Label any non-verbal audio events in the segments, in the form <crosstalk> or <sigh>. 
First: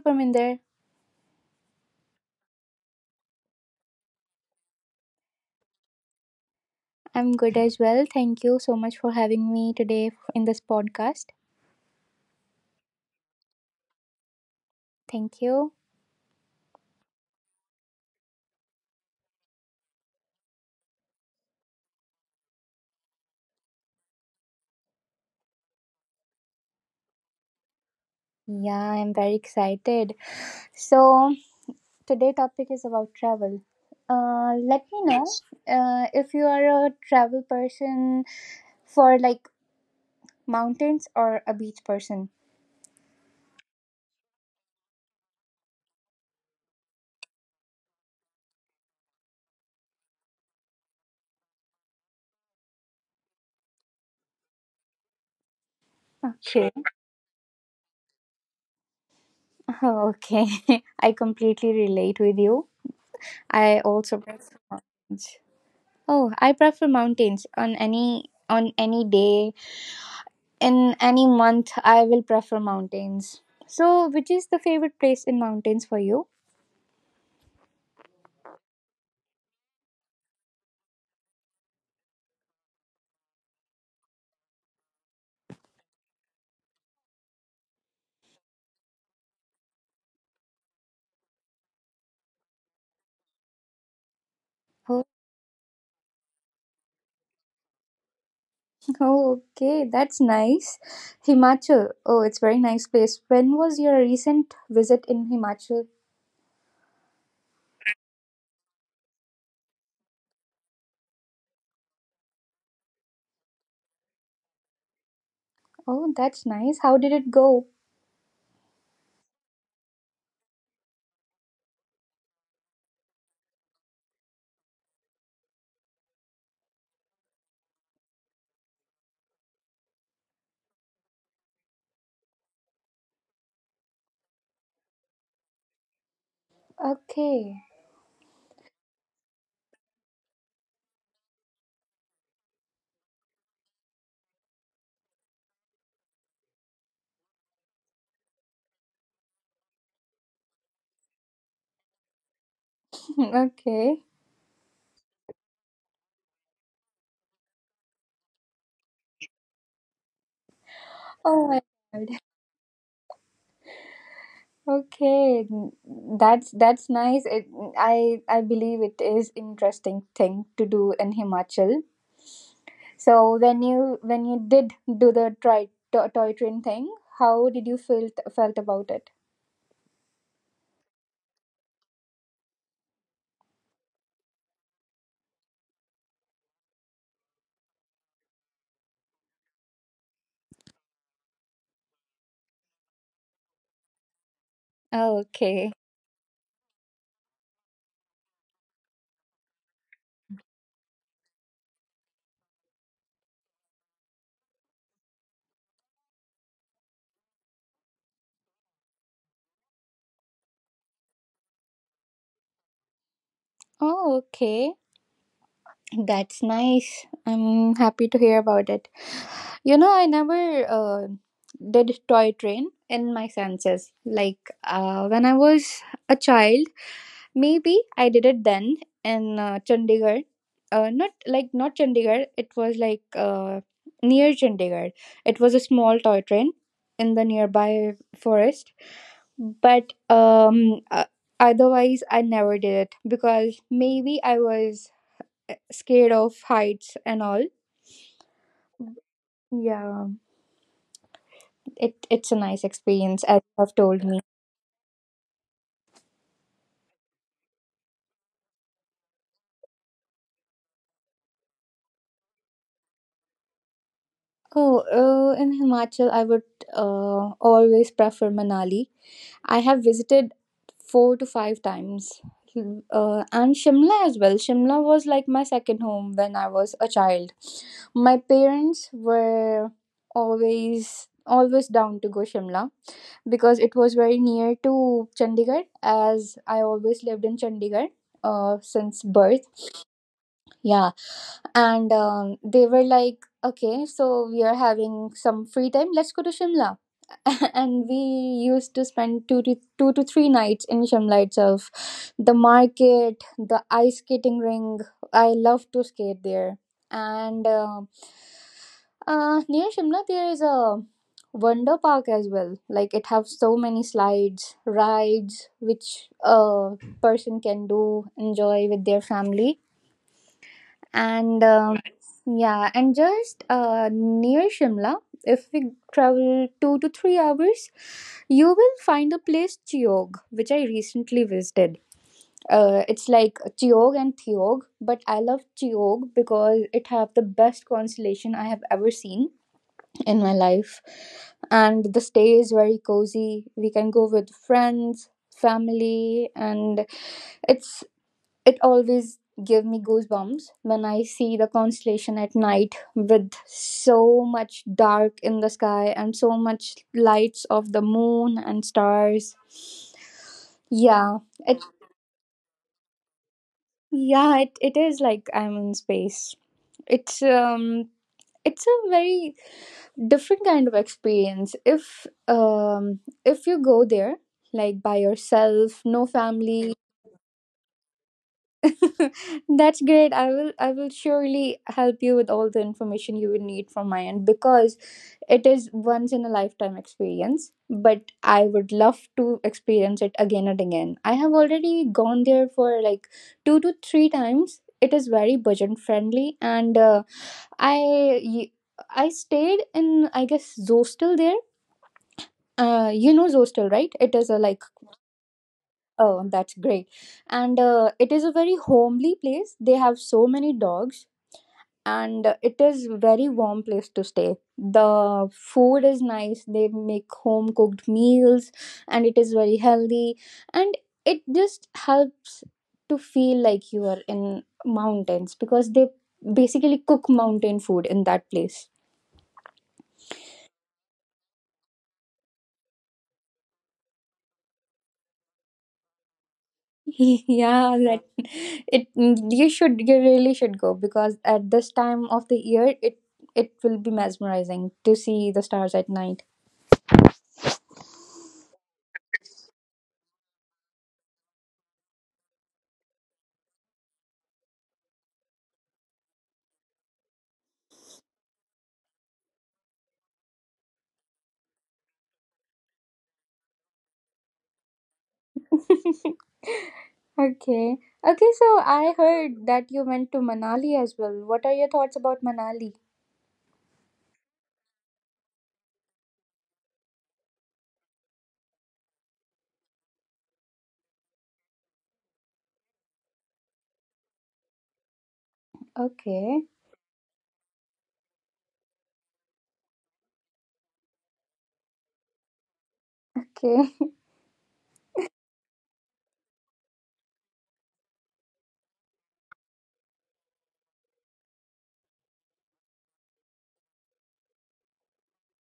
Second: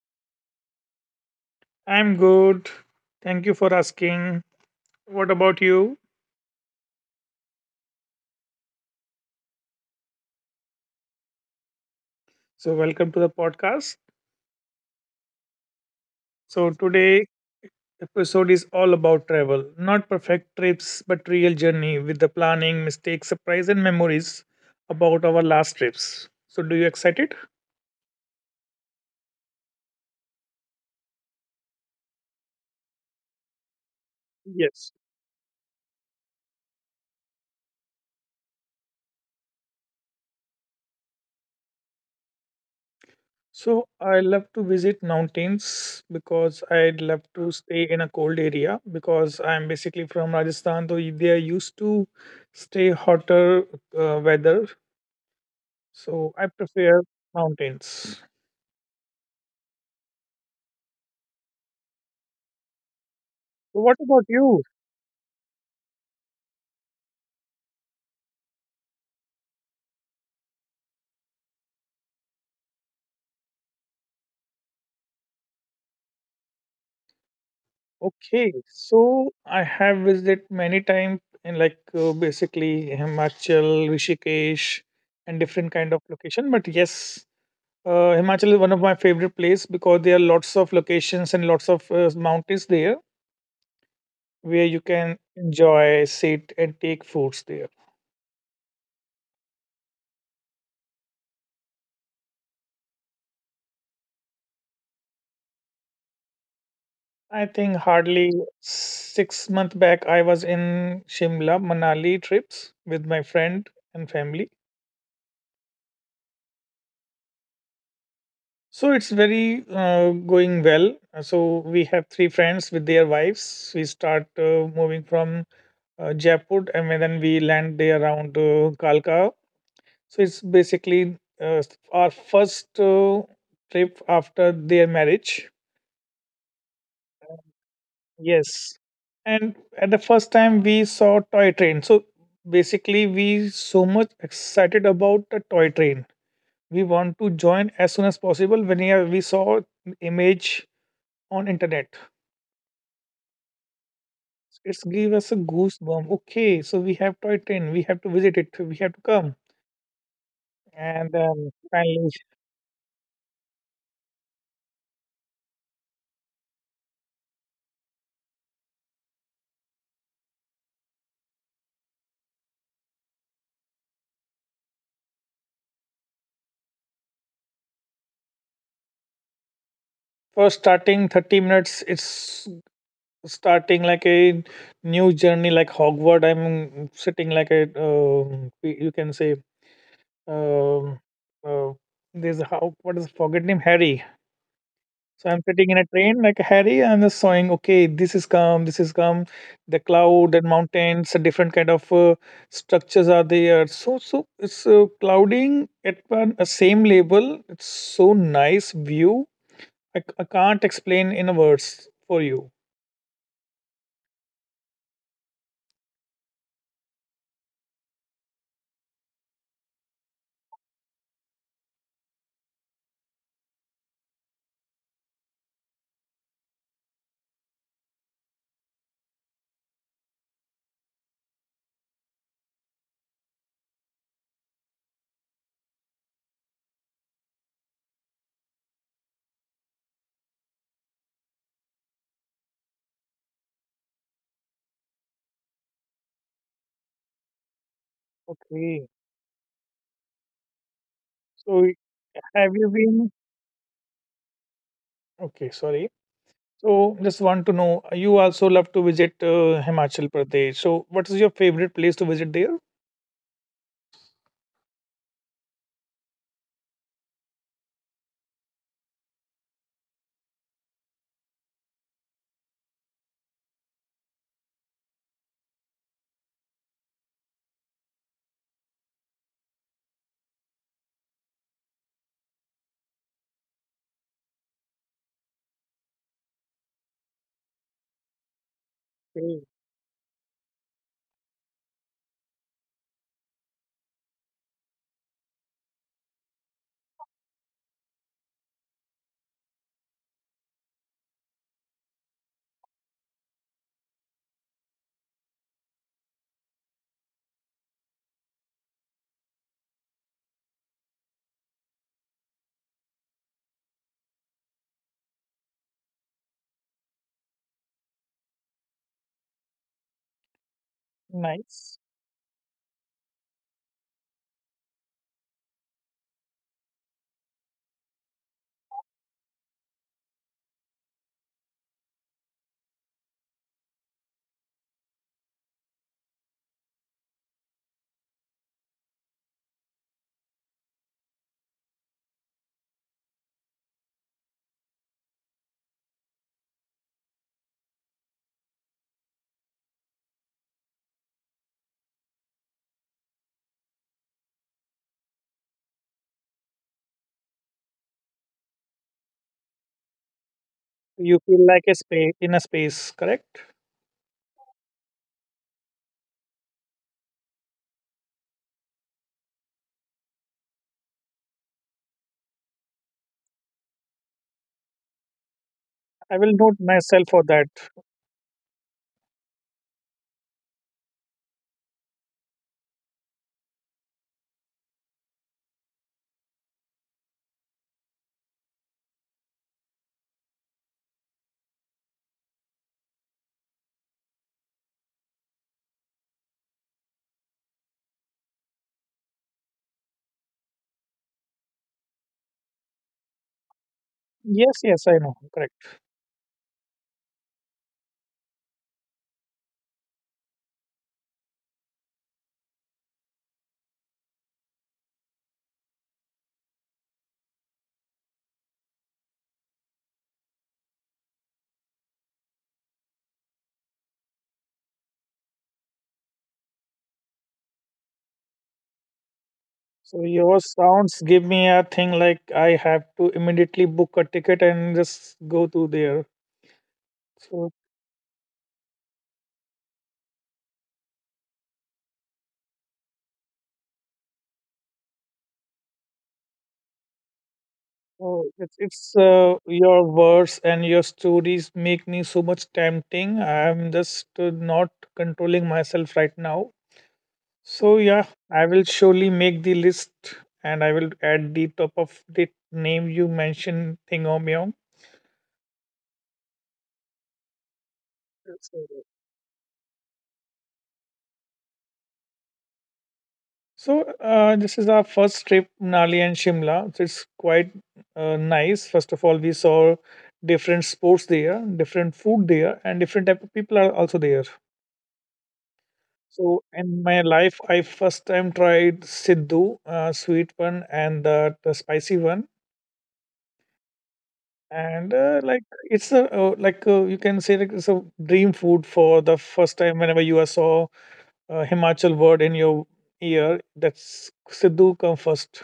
Parminder? I'm good. Thank you for asking. What about you? I'm good as well. Thank you so much for having me today in this podcast. So, welcome to the podcast. Thank you. So, today episode is all about travel, not perfect trips, but real journey with the planning, mistakes, surprise, and memories about our last trips. So, do you excited? Yeah, I'm very excited. So, today topic is about travel. Let Yes. me know. Yes. If you are a travel person for like mountains or a beach person. So, I love to visit mountains because I love to stay in a cold area because I'm basically from Rajasthan, so they are used to stay hotter weather. So I Okay. prefer mountains. Oh, okay. <laughs> I completely relate with you. I So what also about prefer you? mountains. Oh, I prefer mountains on any day, in any month I will prefer mountains. So which is the favorite place in mountains for you? Okay, so I have visited many times in like basically Himachal, Rishikesh, and different kind of location. But yes, Himachal is one of my favorite place because there are lots of locations and lots of mountains there where you <laughs> oh, can enjoy, sit, and take foods there. oh, okay, that's nice. Himachal, oh, it's very nice place. When was your recent visit in Himachal? I think hardly 6 months back I was in Shimla, Manali trips with my friend and family. Oh, that's nice. How did it go? So it's very going well. So we have three friends with their wives. We start moving from Jaipur and then we land there around Kalka. So it's basically our first trip after their marriage. Okay. Yes. And at the first time we saw toy train. So basically we so much excited about the toy train. We want to join as soon as possible when we saw image on internet. <laughs> Okay. It's give us a goosebump. Okay, so we have toy train. We have to visit it. We have to come. And Oh then my finally, god. okay n- that's nice. It, i i believe it is interesting thing to do in Himachal. So when you did do the tri- to- toy train thing, how did you felt felt about it? for starting 30 minutes, it's starting like a new journey, like Hogwarts. I'm sitting like a, you can say, um, uh, there's a, how, what is the forget name? Harry. So I'm sitting Okay. in a train like Harry, and I'm just saying, okay, this is calm, this is calm. The cloud and mountains, a different kind of structures are there. So it's clouding at one a same level. It's so nice view. I, I can't explain in a words for you. Oh, okay. That's nice. I'm happy to hear about it. You know, I never did toy train in my senses. Like when I was a child. Maybe I did it then in Chandigarh. Not like not Chandigarh. It was like near Chandigarh. It was a small toy train in the nearby forest. But otherwise, I never did it because maybe I was scared of heights and all. Okay. Yeah, So it's a have nice you been? experience, as you have told me. Okay, sorry. So just want to know, you also love to visit Himachal Pradesh. So what is your favorite place to visit there? Oh, in Himachal, I would always prefer Manali. I have visited 4 to 5 times. Hmm. And Shimla as well. Shimla was like my second home when I was a child. My parents were always down to go Shimla because it was very near to Chandigarh, as I always lived in Chandigarh since Okay, birth. Yeah, and they were like, okay, so we are having some free time. Let's go to Shimla, and we used to spend two to three nights in Shimla itself. The market, the ice skating ring. I love to skate there. And near Shimla there is a wonder park as well. Like it have so many slides, rides which a person can do enjoy with their family. And nice. um, yeah, and just near Shimla, if we travel 2 to 3 hours, you will find a place Chiog, which I recently visited. It's like Chiog and Theog, but I love Chiog because it have the best constellation I have ever seen in my life. And the stay is very cozy. We can go with friends, family, and it's it always give me goosebumps when I see the constellation at night with so much dark in the sky and so much lights of the moon and stars. You Yeah, feel it like a space in a space, correct. yeah, it is like I'm in space. It's um it's a very different kind of experience if you go there like by yourself, no I will note family. myself for that. <laughs> That's great. I will surely help you with all the information you would need from my end, because it is once in a lifetime experience, but I would love to experience it again and again. I have already gone there for like 2 to 3 times. It is very budget friendly and I I stayed in I guess Zostel there. You know Zostel, right? It is a Yes, like. yes, I know, correct. Oh, that's great, and it is a very homely place. They have so many dogs, and it is very warm place to stay. The food is nice, they make home cooked meals, and it is very healthy, and it just helps to feel like you are in mountains because they basically cook mountain food in that place. So your sounds give me a thing like I have to immediately book a ticket and just go to there. <laughs> So yeah that it You should, you really should go, because at this time of the year it will be mesmerizing to see the stars at night. oh, it's your words and your stories make me so much tempting. I'm just not controlling myself right now. So yeah, I will surely make the list, and I will add the top of the name you mentioned, thingomyong. <laughs> Okay. Okay, so I heard that you went to Manali as well. What are your thoughts about Manali? So this is our first trip, Nali and Shimla. So it's quite nice. First of all, we saw different sports there, different food there, and different type of people are also there. So Okay. in my life, I first time tried Siddhu, sweet one, and the spicy one. Okay. <laughs> And like it's a like you can say like it's a dream food for the first time whenever you are saw Himachal word in your ear. That's Siddhu come first.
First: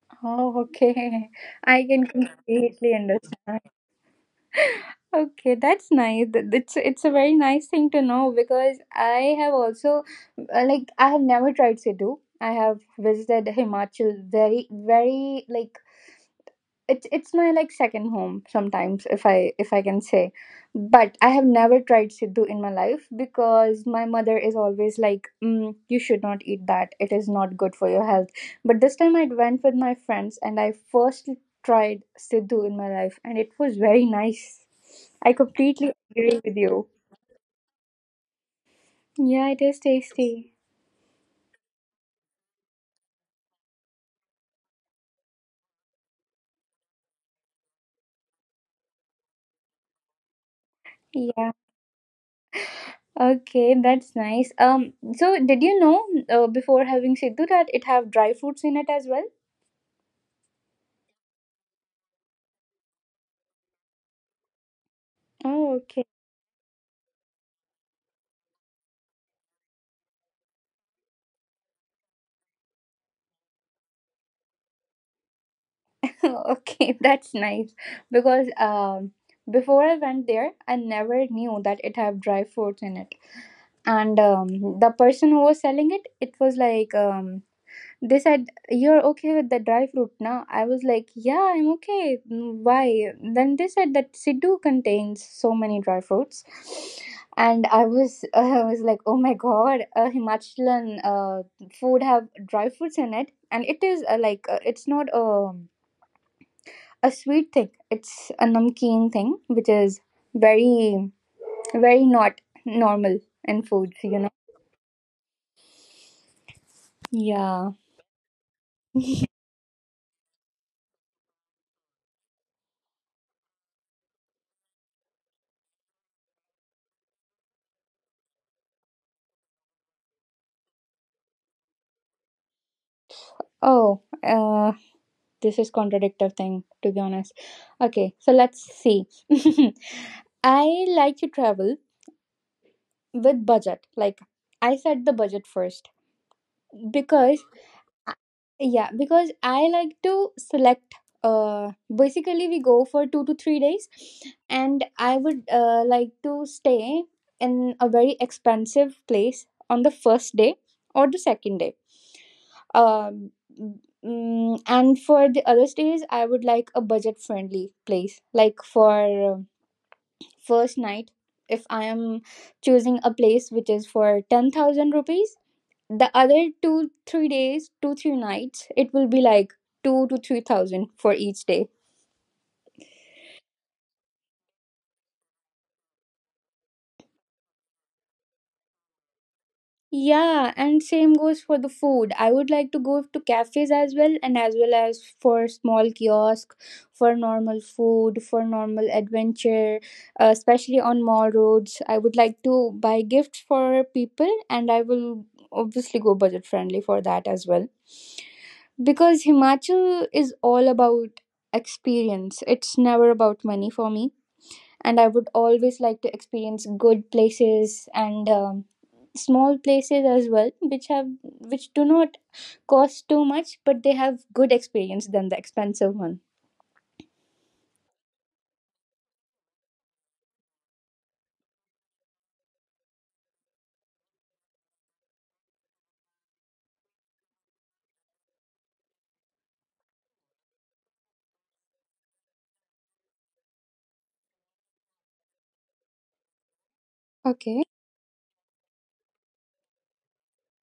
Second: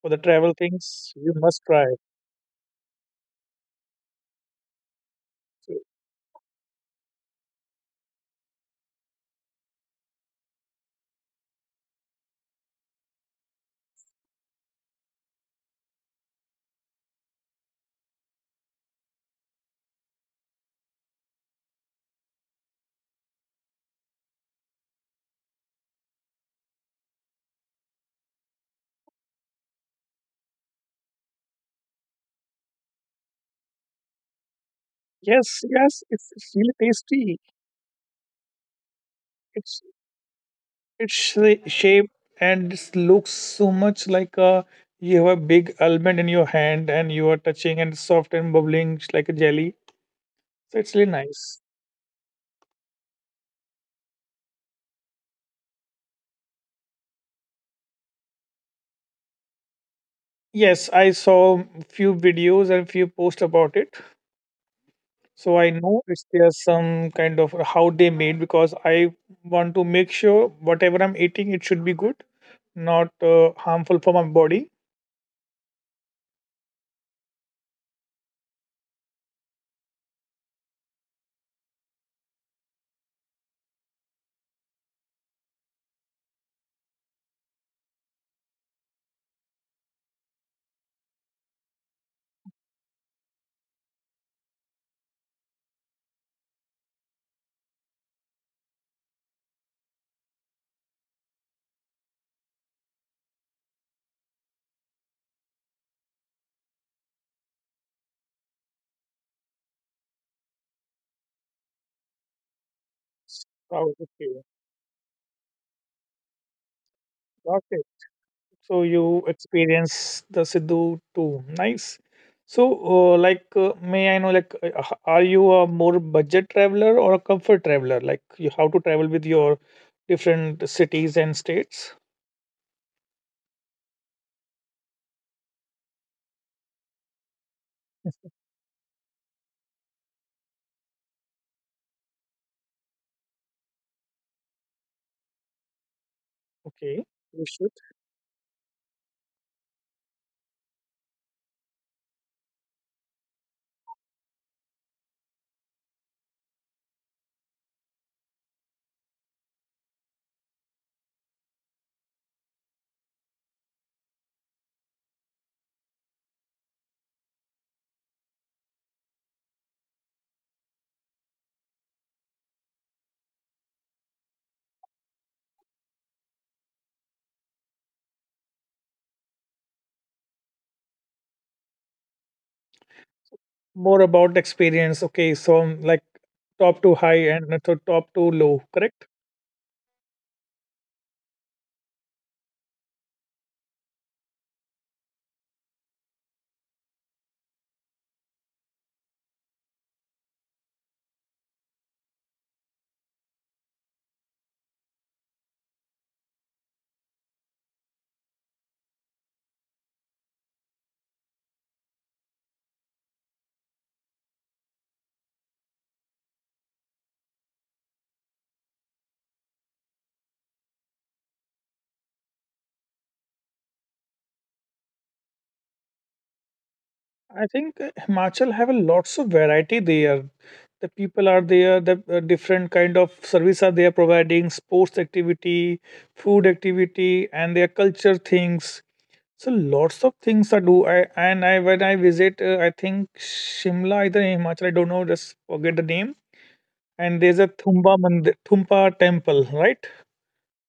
For the travel Oh, things, okay. you must I try. can completely understand. <laughs> Okay, So, that's nice. It's a very nice thing to know, because I have also I have never tried Sidhu. I have visited Himachal very like it's my like second home sometimes, if I can say, but I have never tried siddhu in my life because my mother is always like, mm, you should not eat that, it is not good for your health. But this time I went with my friends and I first tried siddhu in my life, and it was very nice. I yes, completely yes, agree it's with really you. tasty. Yeah, it is it's tasty. it's shape and it looks so much like a you have a big almond in your hand and you are touching and soft and bubbling just like a jelly. So it's really Yeah, nice. okay, that's nice. So did you know before having siddhu that it have dry fruits in it as well? Yes, I saw few videos and few posts about it. So I Oh, know okay. it's there's some kind of how they made because I want to make sure whatever I'm eating it should be good, not harmful for my body. <laughs> Okay, that's nice, because before I went there, I never knew that it have dry fruits in it. And The person who was selling it, it was like they said, "You're okay with the dry fruit now?" I was like, "Yeah, I'm okay. Mm, why?" Then they said that Sidhu contains so many dry fruits, and I was <laughs> I was like, "Oh my god, Himachalan food have dry fruits in it." And it is it's not a sweet thing. It's a namkeen thing, which is very, very not normal in Oh, foods, you know. okay. Yeah. Okay. So you experience the Sidhu too. Nice. So, like, may I know, like, are you a more budget traveler or a comfort traveler? Like, you how to travel with your different cities and states? Oh, this is contradictive thing to be honest. Okay, so <laughs> let's see. <laughs> I like to travel with budget. Like I said the budget first Okay, because we should I like to select uh basically we go for 2 to 3 days, and I would like to stay in a very expensive place on the first day or the second day um and for the other days I would like a budget friendly place. Like for first night, if I am choosing a place which is for 10,000 rupees, the other 2 3 days, 2 3 nights it will be like 2 to 3 thousand for each day. more about experience. Okay, so like top to high and to top to low, correct? Yeah, and same goes for the food. I would like to go to cafes as well, and as well as for small kiosk for normal food, for normal adventure. Especially on mall roads, I would like to buy gifts for people, and I will obviously go budget friendly for that as well. Because Himachal is all about experience, it's never about money for me. And I would always like to experience good places, and small places as well, which have which do not cost too much, but they have good experience than the expensive one. I think Himachal have a lots of variety there. The people are there. The different kind of service are they are providing sports activity, food activity, and their culture things. So lots of things I do. I and I when I visit, I think Shimla either in Himachal. I don't know. Just forget the name. And there's a Okay. Thumba Mandir, Thumpa temple, right?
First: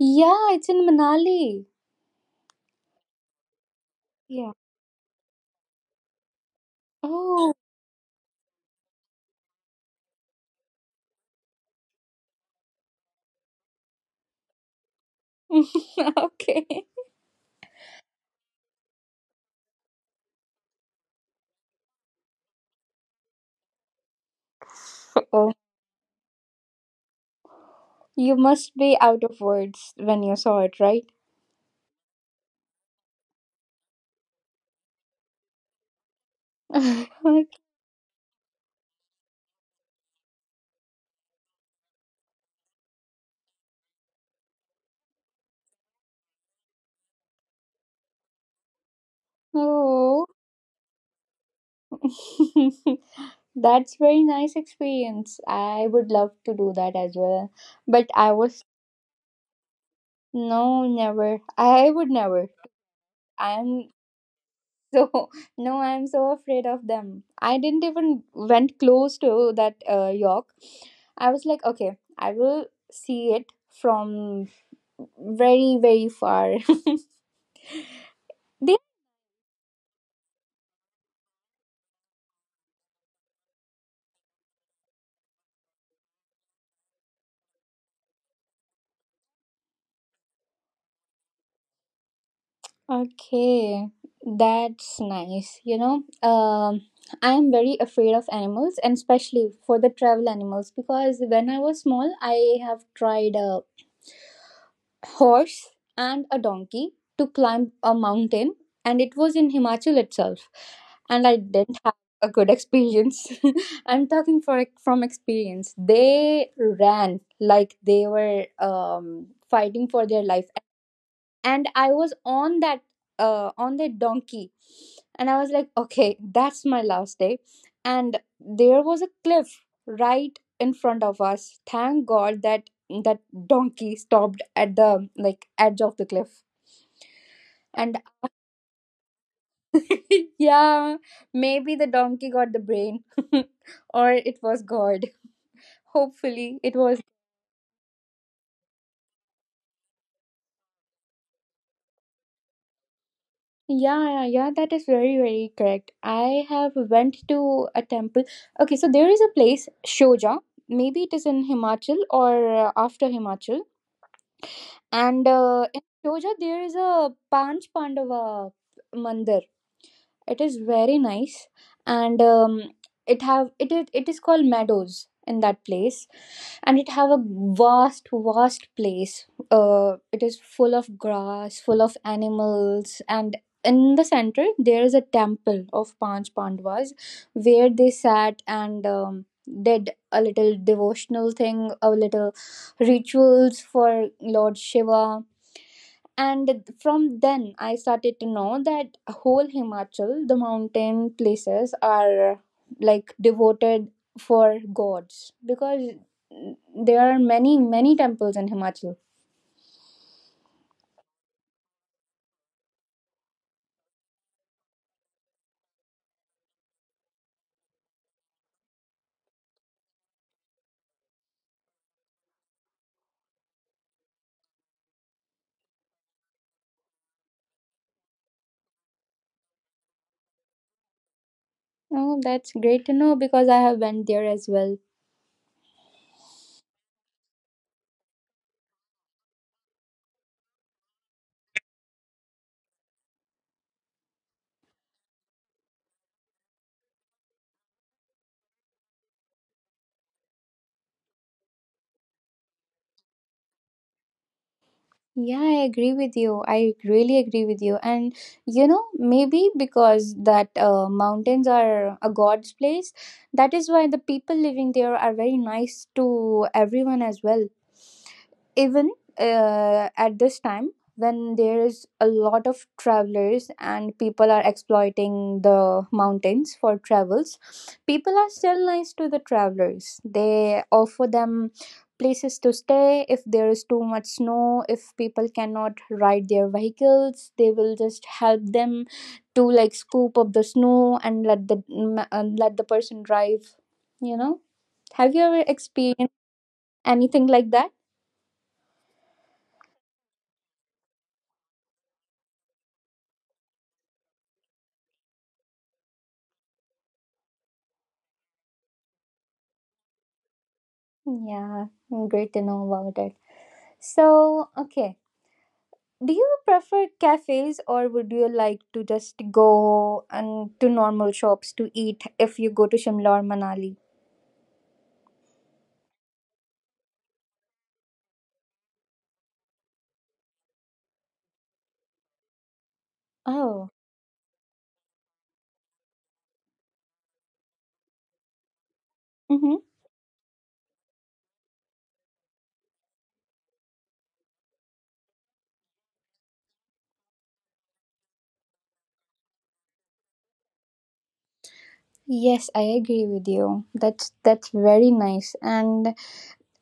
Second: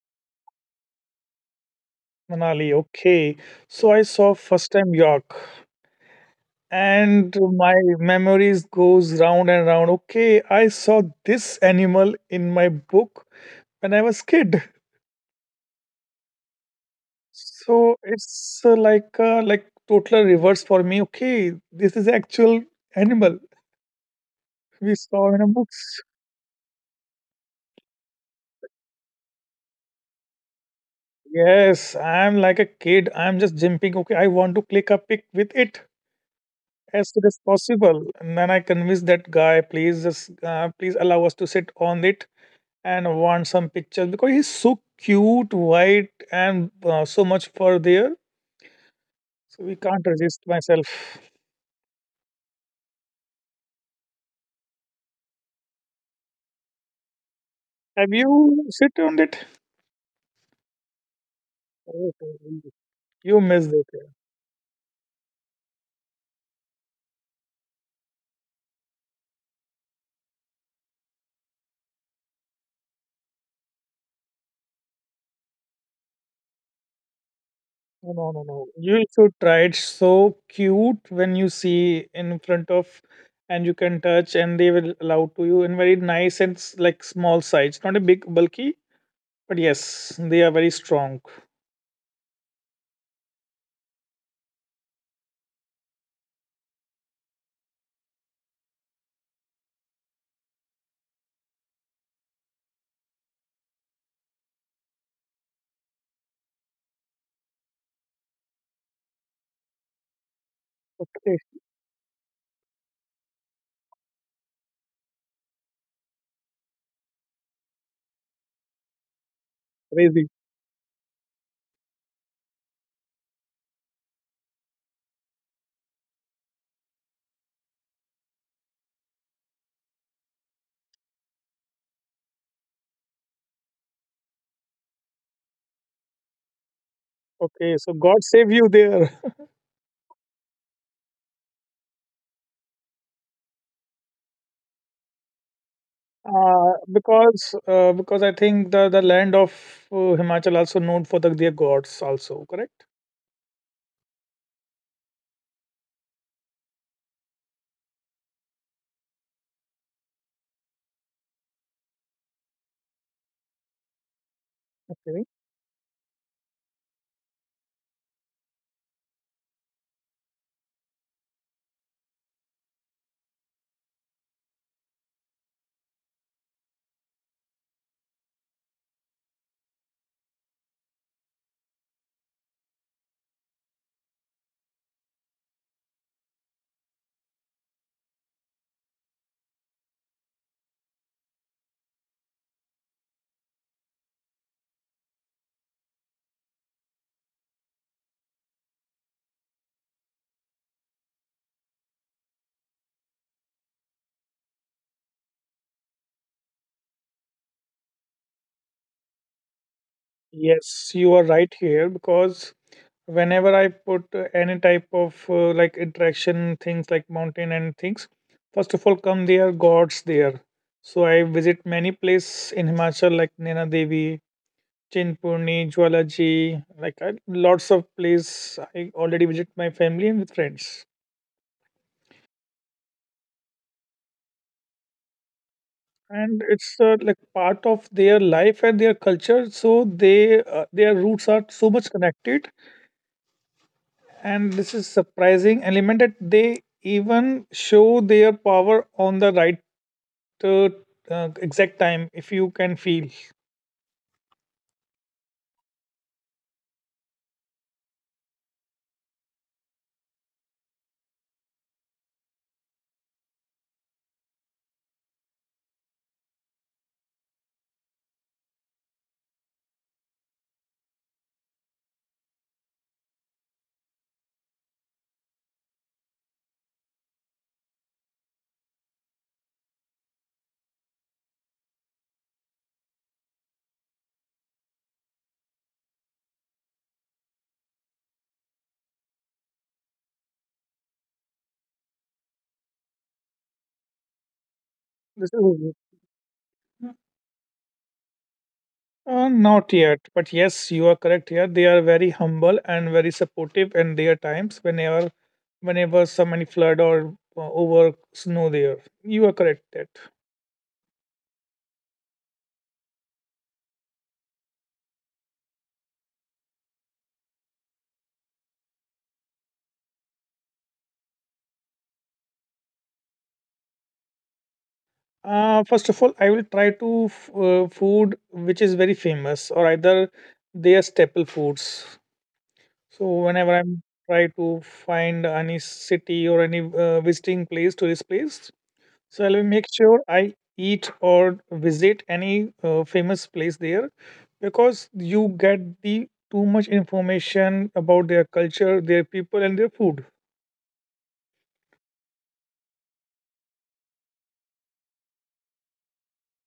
Yeah, it's in Manali. Manali. Okay. So I saw Yeah. first time York, and Oh. my memories goes round and round. Okay, I saw this animal in my book when I was kid. <laughs> Okay. So it's like total reverse for me. Okay, this is actual animal we saw Oh, in a books. you must be out of words when you saw it, right? Yes, I'm like a kid. I'm just jumping. Okay, I want to click a pic with it as <laughs> soon Like, as possible. And then I convinced that guy, please just please allow us to sit on it and want some pictures because he's so cute, white, and so much fur there. So we can't oh. resist myself. <laughs> That's very nice experience. I would love to do that as well. But Have I was you sit on it? no, never. I would Oh, never. you missed I'm it. Yeah. so <laughs> no, I'm so afraid of them. I didn't even went close to that York. I was like, okay, I will see it from very far. No, no, no, <laughs> they. no. You should try. It's so cute when you see in front of, and you can touch, and they will allow to you in very nice and like small size. Not a big bulky, but yes, they are very strong. Okay, that's nice. You know, I am very afraid of animals, and especially for the travel animals, because when I was small, I have tried a horse and a donkey to climb a mountain, and it was in Himachal itself, and I Okay, didn't have a good experience. <laughs> I'm talking for from experience. They ran like they were fighting for their crazy. life, and I was on that on that donkey, and I was like, okay, that's my last day. And there was a cliff right in front of us. Thank God that that donkey stopped at the like edge of the cliff. Okay, And so God save you there. <laughs> <laughs> yeah, maybe the donkey got the brain, <laughs> or it was God. Hopefully, it was. Because I think the land of Himachal also known for the, their gods also correct. Yeah, yeah, yeah, that is very, very correct. I have went to a temple. Okay, so there is a place, Shoja. Maybe it is in Himachal or after Himachal. And Okay. In Shoja, there is a Panch Pandava mandir. It is very nice, and it is called meadows in that place, and it have a vast place. It is full of grass, full of animals, and in the center there is a temple of Panch Pandavas where they sat and did a little devotional thing, a little rituals for Lord Shiva. And from then I started to know that whole Himachal, the mountain places are like devoted for gods, because there are many temples in Himachal. Yes, you are right here because whenever I put any type of like interaction things like mountain and things, first of all come their gods there. So I visit many places in Himachal like Nena Devi, Chinpurni, Jwalaji, like I, lots of places. I already visit my family and with friends. Oh, that's great to know, because I have went there as well. And it's like part of their life and their culture, so they their roots are so much connected, and this is surprising element that they even show their power on the right uh, exact time if you can feel. Yeah, I agree with you, I really agree with you. And you know, maybe because that mountains are a god's place, that is why the people living there are very nice to everyone as well. Even at this time, when there is a lot of travelers and people are exploiting the mountains for travels, people are still nice to the travelers. They offer them places to stay. If there is too much snow, if people cannot ride their vehicles, they will just help them to, like, scoop up the snow and let the let the person drive, you know. Have you ever This is experienced anything like that? Not yet, but yes, you are correct here. They are very humble and very supportive in their times whenever, so many flood or over snow there, you are correct that. Yeah, great to know about it. So, okay, do you prefer cafes or would you like to just go and to normal shops to eat if you go to Shimla or Manali? First of all, I will try to food which is very famous or either they are staple foods. So whenever Oh. I'm try to find any city or any visiting place, tourist place, so I'll Mm-hmm. make sure I eat or visit any famous place there because you get the too much information about their culture, their people, and their food. Yes, I agree with you. That's very nice. And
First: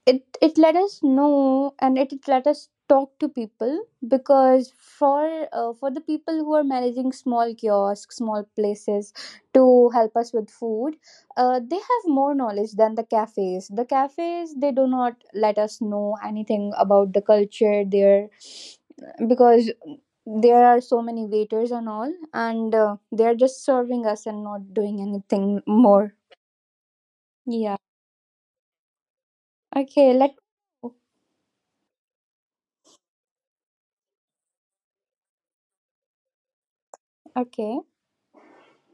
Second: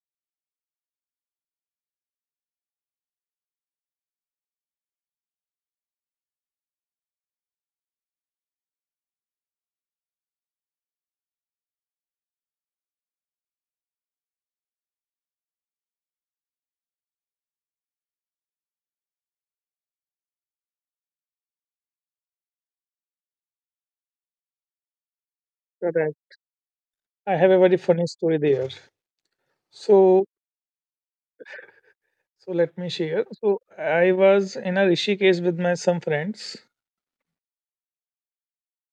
it let us know, and it let us talk to people, because for the people who are managing small kiosks, small places to help us with food, they have more knowledge than the cafes. The cafes, they do not let us know anything about the culture there, because there are so many waiters and all, and they are just serving us and not doing anything more. Correct. I have a very Yeah. funny story there. Okay, So let— So let me share. So I was in a Rishikesh with my some friends, okay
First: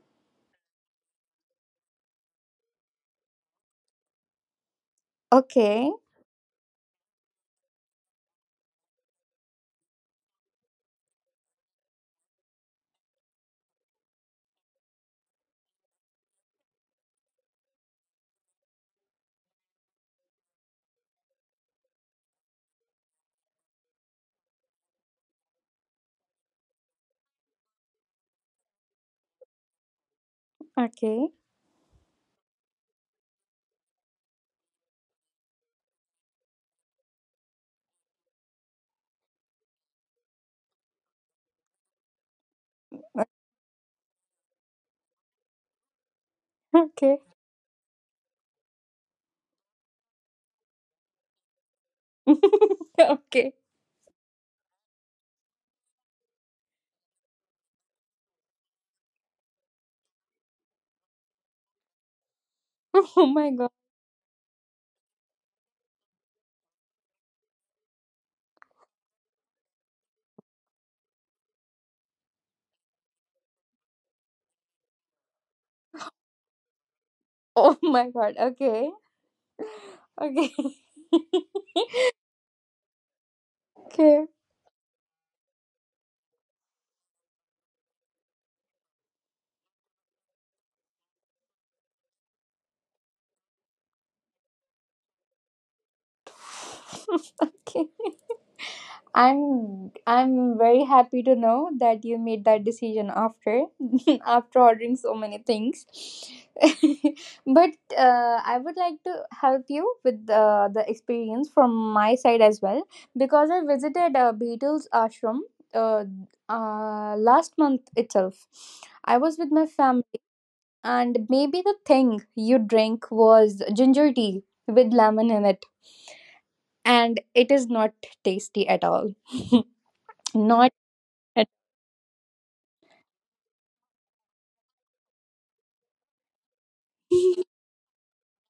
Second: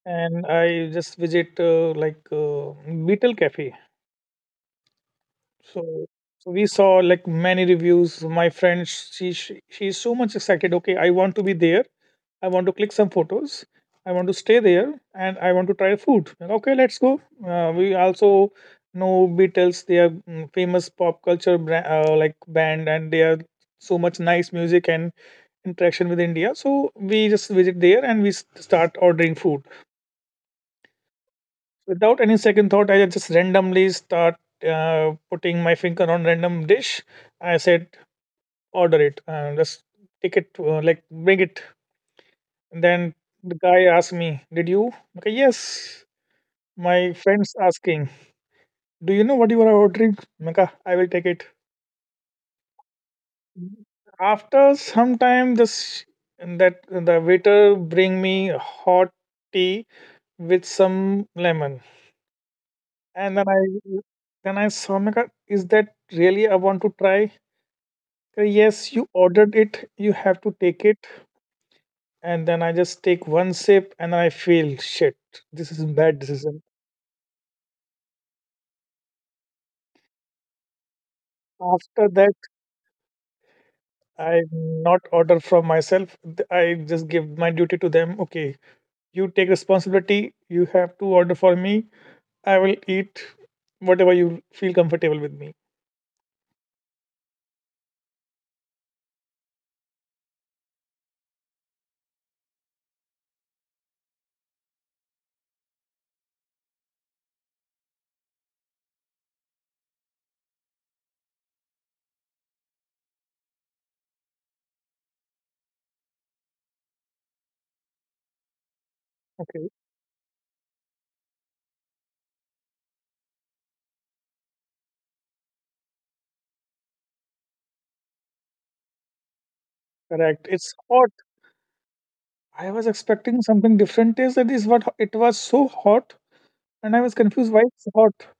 and I just visit like Beetle Cafe. okay. So so we saw like many reviews. My friend, she's so much excited. Okay, I want to be there. I want to click some photos. I want to stay there, and I want to try food. Okay, let's go. We also know Beatles. They are mm, famous pop culture brand, like band, and they are so much nice music and interaction with India. So we just visit there and we start ordering food Okay. without any second thought. I just randomly start putting my finger on random dish. I said, "Order it. Just take it. Like bring it." And then the guy asked me, "Did you?" Okay, yes. My Okay. friends asking, "Do you know what you are ordering?" Maka, I will take it. <laughs> Okay. After some time, this that the waiter bring me hot tea with some lemon. Oh And my god. Then I saw, my God, is that really I want to try? Yes, you ordered it, you have to take it. And then I just take one sip and I feel shit. This is bad decision. Oh my god. Okay. Okay. <laughs> After that, Okay. I not order from myself. I just give my duty to them. Okay, you take responsibility. You have to order for me. I will eat whatever you feel comfortable with me. <laughs> Okay. I'm very happy to know that you made that decision after <laughs> after ordering so many things. <laughs> But I would like to help you with the experience from my side as well, because I visited a Beatles ashram, uh, last month itself. I was with my Okay, family, and maybe the thing you drink was ginger tea with lemon in it, and it is not tasty at all. <laughs> correct. Not It's hot. at— I was expecting something different. Is that is what it was so hot. And I was confused why it's hot.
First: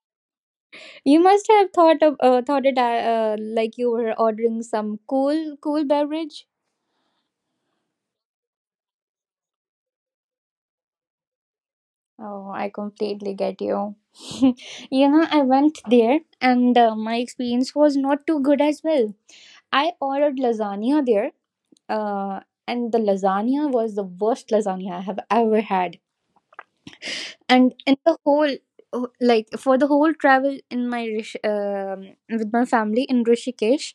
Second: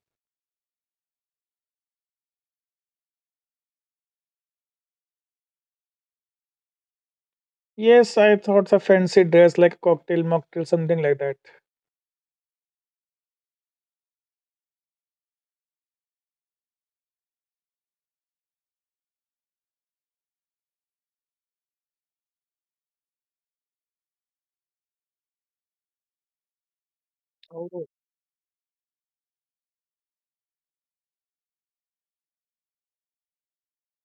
you must have thought of thought it like you were ordering some cool beverage. Yes, I thought a fancy dress like cocktail, mocktail, something like that. Oh, I completely get you. <laughs> You know, I went there, and my experience was not too good as well. I ordered lasagna there, uh, and the lasagna was the worst lasagna I have ever had. And Oh, in the whole— oh, like, for the whole travel in my with my family in Rishikesh,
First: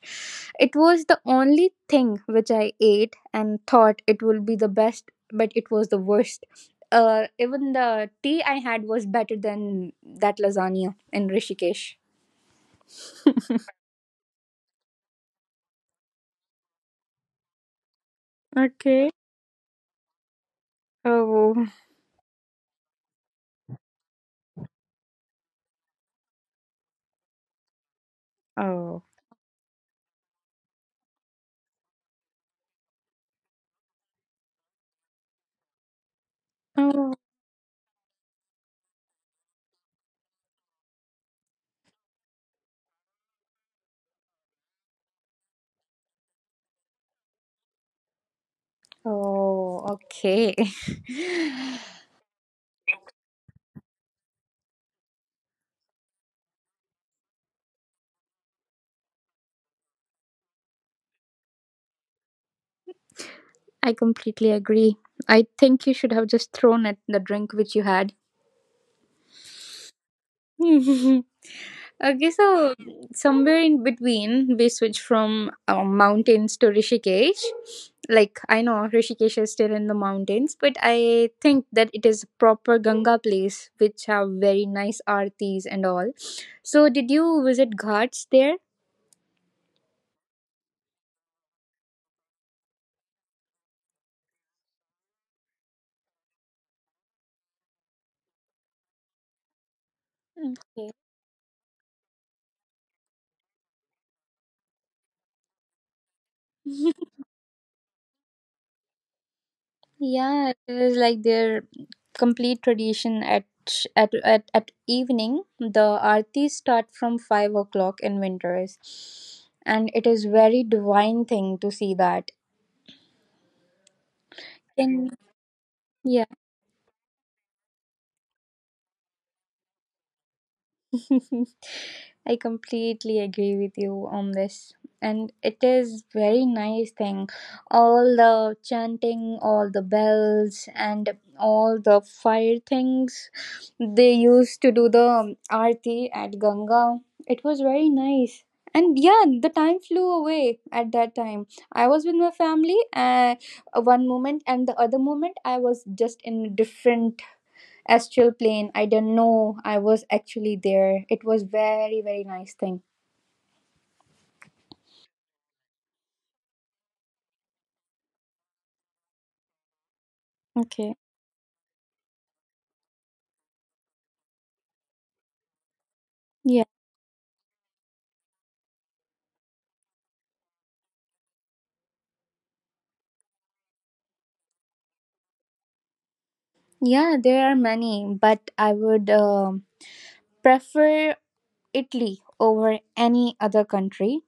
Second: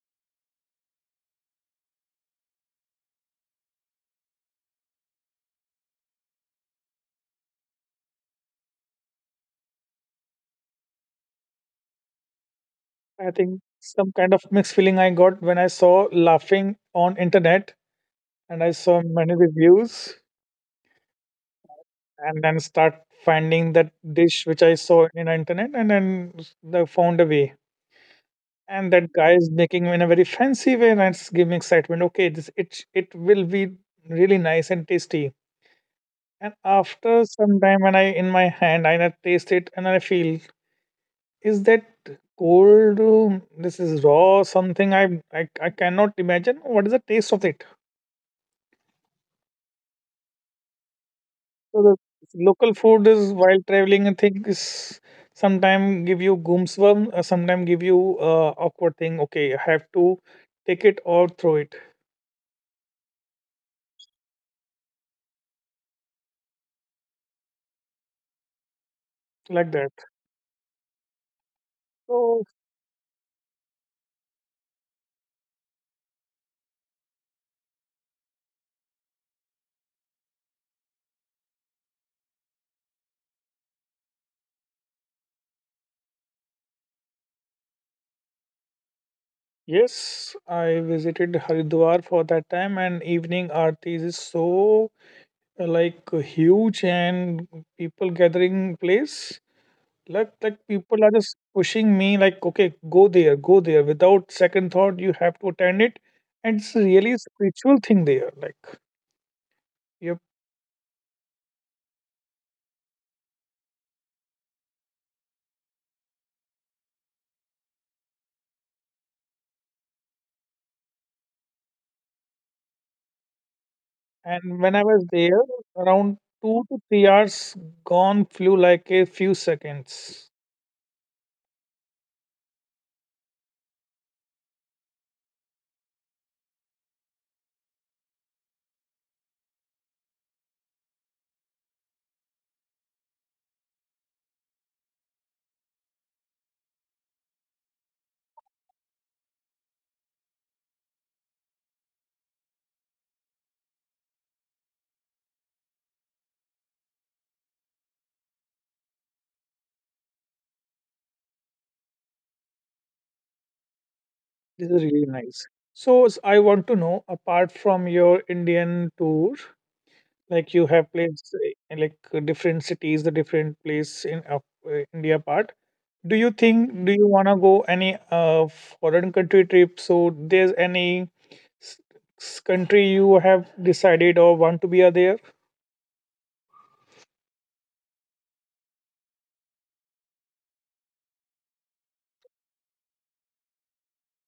it was the only thing which I ate and thought it will be the best, but it was the worst. Even the tea I had was better than that lasagna in Rishikesh. I think some kind of mixed feeling I got when I saw laughing on internet and I saw Okay. many reviews Oh. and then start finding that dish which I saw in internet and then the found a way. And Oh. that guy is making in a very fancy way and it's giving excitement. Okay, this it it will be really nice and tasty. And Oh. after some time when I in my hand I taste it and I feel, is that cold? This is raw something. I cannot imagine. What is the taste of it? Oh, okay. So the local food is while traveling. I think is sometime give you goosebumps. Sometime give you awkward thing. Okay, I have to take it or throw it <laughs> I completely agree. I think you should have just thrown at the drink which you had. like that. <laughs> Okay, So so somewhere in between, we switch from mountains to Rishikesh. Like, I know Rishikesh is still in the mountains, but I think that it is a proper Ganga place, which have very nice artis and all. So, did you visit ghats there? yes, I visited Haridwar for that time, and evening aarti is so like huge and people gathering place like Okay. people are just pushing me like okay go there go there without second thought you have to attend it. And it's really <laughs> a spiritual thing there, like yep. Yeah, it is like their complete tradition at at evening. The aartis start from 5 o'clock in winters, and it is very divine thing to see that. And when I was And there around yeah. 2 to 3 hours, gone flew like a few seconds. <laughs> I completely agree with you on this. And it is very nice thing. All the chanting, all the bells, and all the fire things. They used to do the arti at Ganga. It was very nice. And yeah, the time flew away at that time. I was with my family one moment, and the other moment I was just in a different astral plane. I didn't know I was actually there. It was very very nice thing. This is really nice. So I want to know, apart from your Indian tour, like you have Okay. placed in, like different cities, the different place in India part. Do you Yeah. think do you wanna go any foreign country trip? So there's any s- country you have decided or want to be are there? Yeah, there are many, but I would prefer Italy over any other country,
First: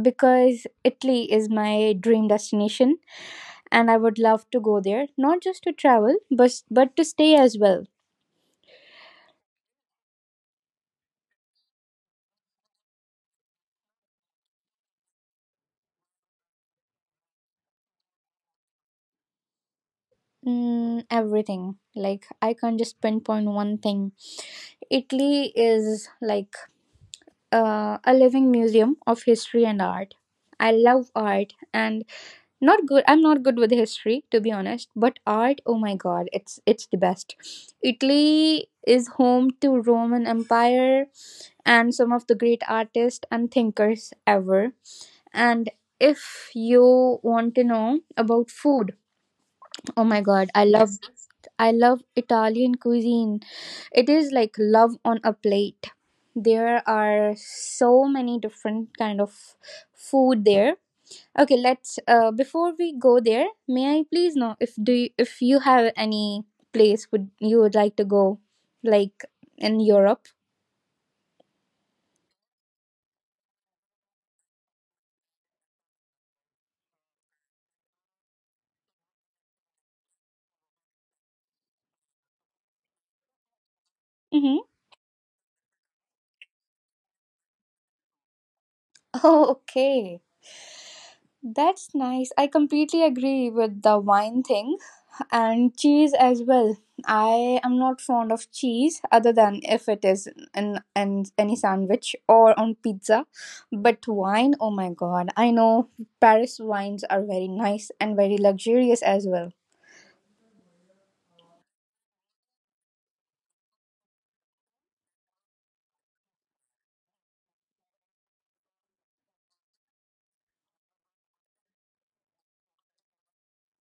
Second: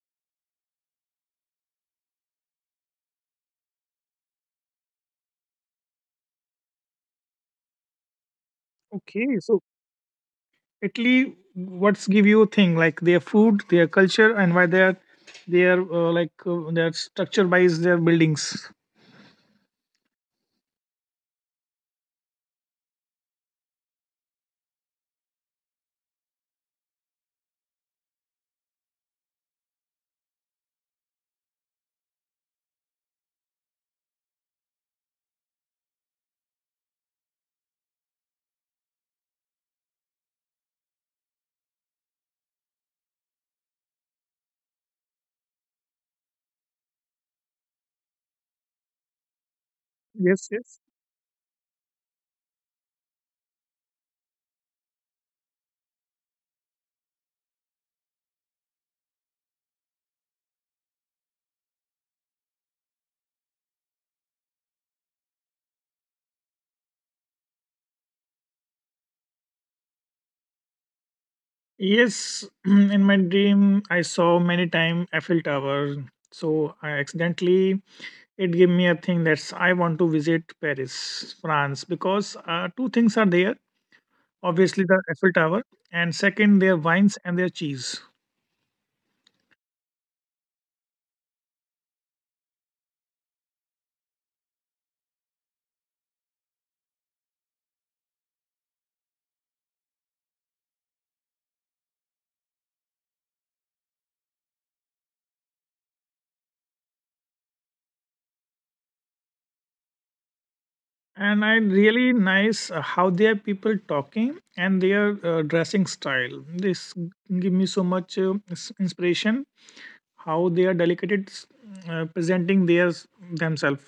because Italy is my dream destination, and I would love to go there, not just to travel, but to stay as well. Okay, so Italy, what's give you a thing like their food, their culture, and why they're their like their structure wise their buildings. Mm, everything. Like, I can't just pinpoint one thing. Italy is like a living museum of history and art. I love art, and not good I'm not good with history to be honest, but art, oh my god, it's the best. Italy is home to Roman Empire and some of the great artists and thinkers ever. And if you want to know about food, oh my Yes, god, I yes. love— I love Italian cuisine. It is like love on a plate. There are so many different kind of food there. Okay, let's before we go there, may I please know if if you have any place would you would like to go, like, in Europe? Yes, <clears throat> in my dream I saw many time Eiffel Tower. So I accidentally it gave me a thing that's I want to visit Paris, France, because two things are there. Mm-hmm. Obviously the Eiffel Tower, and second their wines and their cheese. <laughs> Oh, okay. That's nice. I completely agree with the wine thing. And cheese as well. I am not fond of cheese other than if it is in any sandwich or on pizza. But wine, oh my god, I know Paris wines are very nice and very luxurious as well. And I really nice how their people talking and their dressing style. This give me so much inspiration how they are delicate presenting their themselves.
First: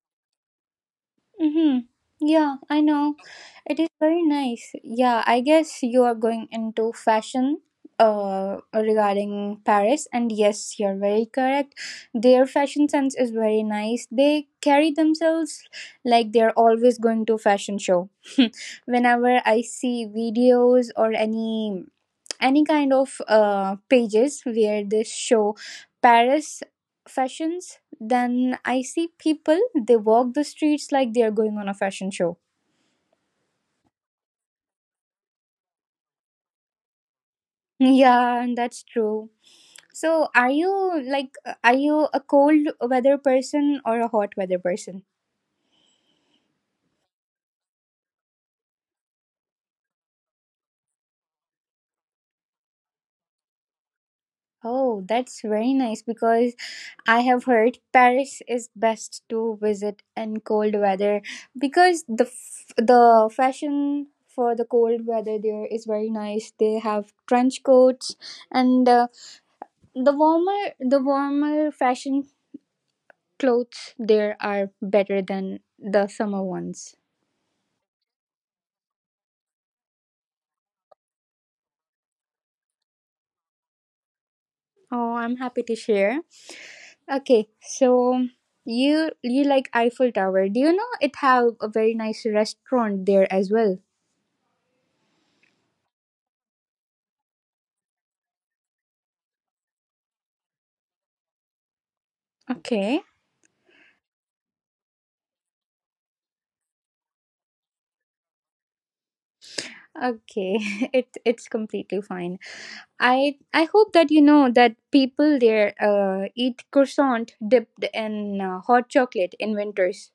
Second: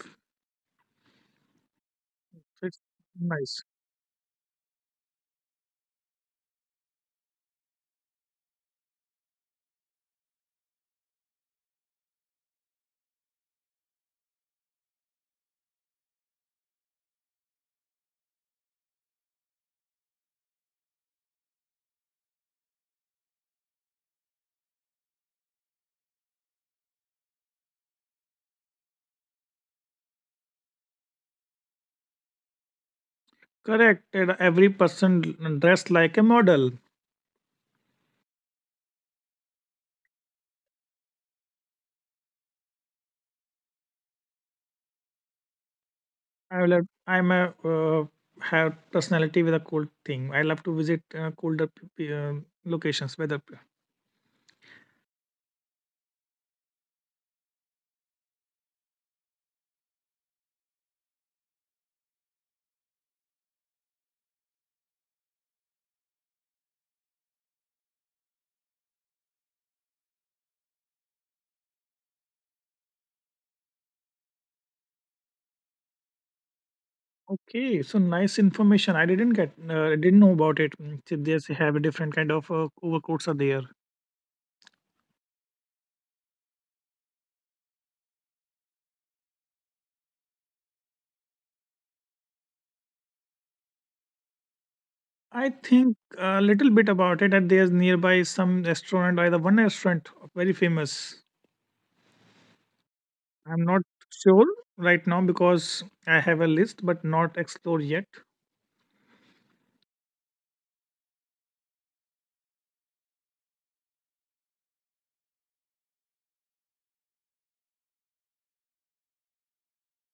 Mm-hmm. Yeah, It's I know. nice. It is very nice. Yeah, I guess you are going into fashion regarding Paris, and yes, you're very correct. Their fashion sense is very nice. They carry themselves like they're always going to a fashion show. <laughs> Whenever I see videos or any kind of pages where they show Paris fashions, then I see people they walk the streets like they are going on a fashion show. Correct, and every person dressed like a model. Yeah, that's true. So, are you like, are you a cold weather person or a hot weather person? I love. I'm a have personality with a cold thing. I love to visit colder locations. Weather. Oh, that's very nice, because I have heard Paris is best to visit in cold weather, because the fashion for the cold weather there is very nice. They have trench coats, and the warmer fashion clothes there are better than the summer ones. Okay, so nice information. I didn't get. I didn't know about it. So they have a different kind of overcoats are there. Oh, I'm happy to share. Okay, so you like Eiffel Tower. Do you know it have a very nice restaurant there as well? I think a little bit about it. That there's nearby some restaurant, either one restaurant very famous. Okay. I'm not sure right now because I have a list, but not explored yet. Okay. <laughs> It it's completely fine. I hope that you know that people there eat croissant dipped in hot chocolate in winters.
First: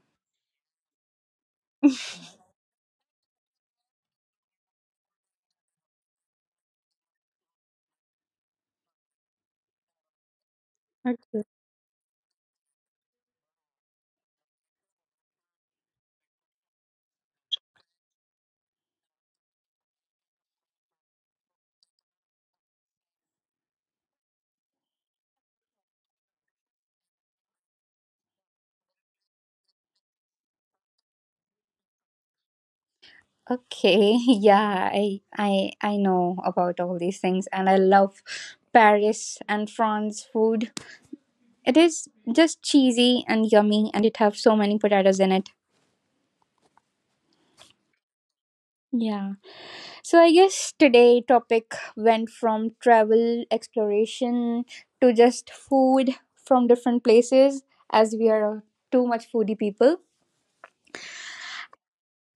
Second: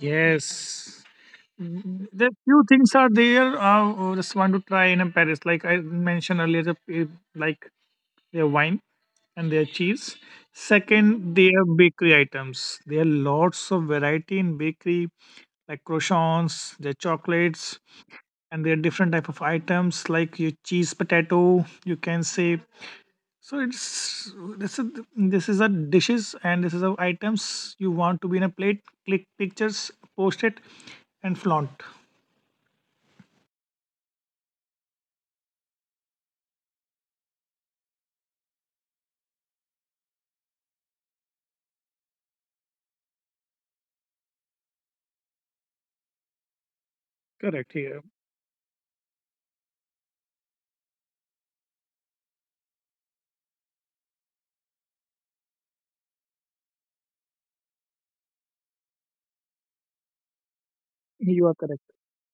Yes. Mhm. <laughs> There few things are there. Just want to try in a Paris. Like I mentioned earlier, the, like their wine and their cheese. Second, Okay. their bakery items. There are lots of variety in bakery, like croissants, their chocolates, and there are different type of items like your cheese potato. You can say so. It's this is a dishes and this is a items you want to be in a plate. Click pictures, post it, and flaunt. Okay, <laughs> yeah, I know about all these things, and I love Paris and France food. It is just cheesy and yummy, and it have so many potatoes in it. Correct here. Yeah. So I guess today topic went from travel exploration to just food from different places, as we are too much foodie people. You are correct.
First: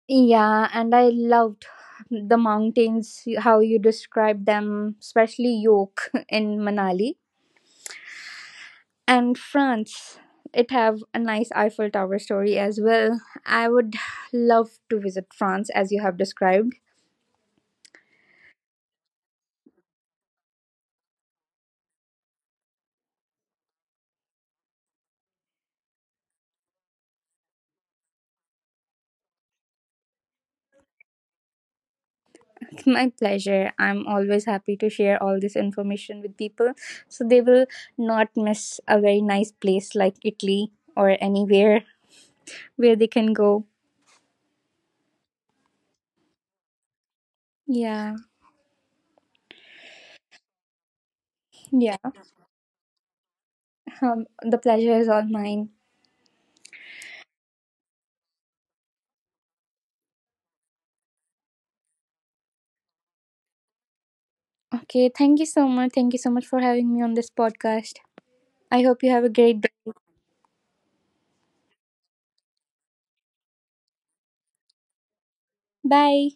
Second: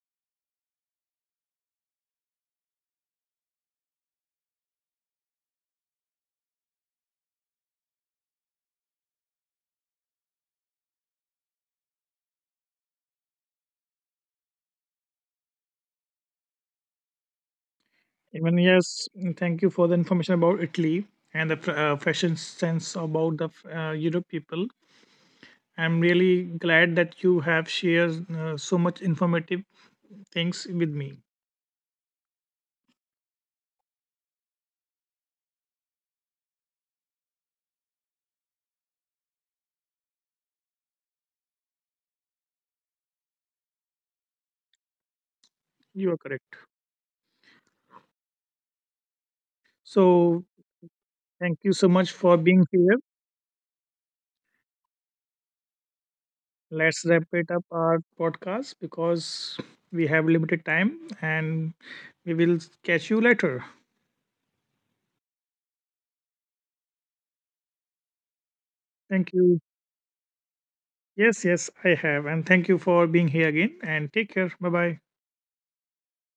Yeah, and I loved the mountains how you described them, especially York <laughs> in Manali. And France. It have a nice Eiffel Tower story as well. I would love to visit France as you have described. Even yes, thank you for the information about Italy and the fashion sense about the Europe people. I'm really glad that you have shared so much informative things with me. It's my pleasure. I'm always happy to share all this information with people so they will not miss a very nice place like Italy or anywhere where they can go. You are correct. Yeah. So thank you so Yeah. much for being here. The pleasure is all mine. Let's wrap it up our podcast because we have limited time and we will catch you later. Okay, thank you so much. Thank you so much for having me on this podcast. I hope you have a Thank you. great day. Yes, yes, I have. And thank you for being here again and take care. Bye bye. Bye.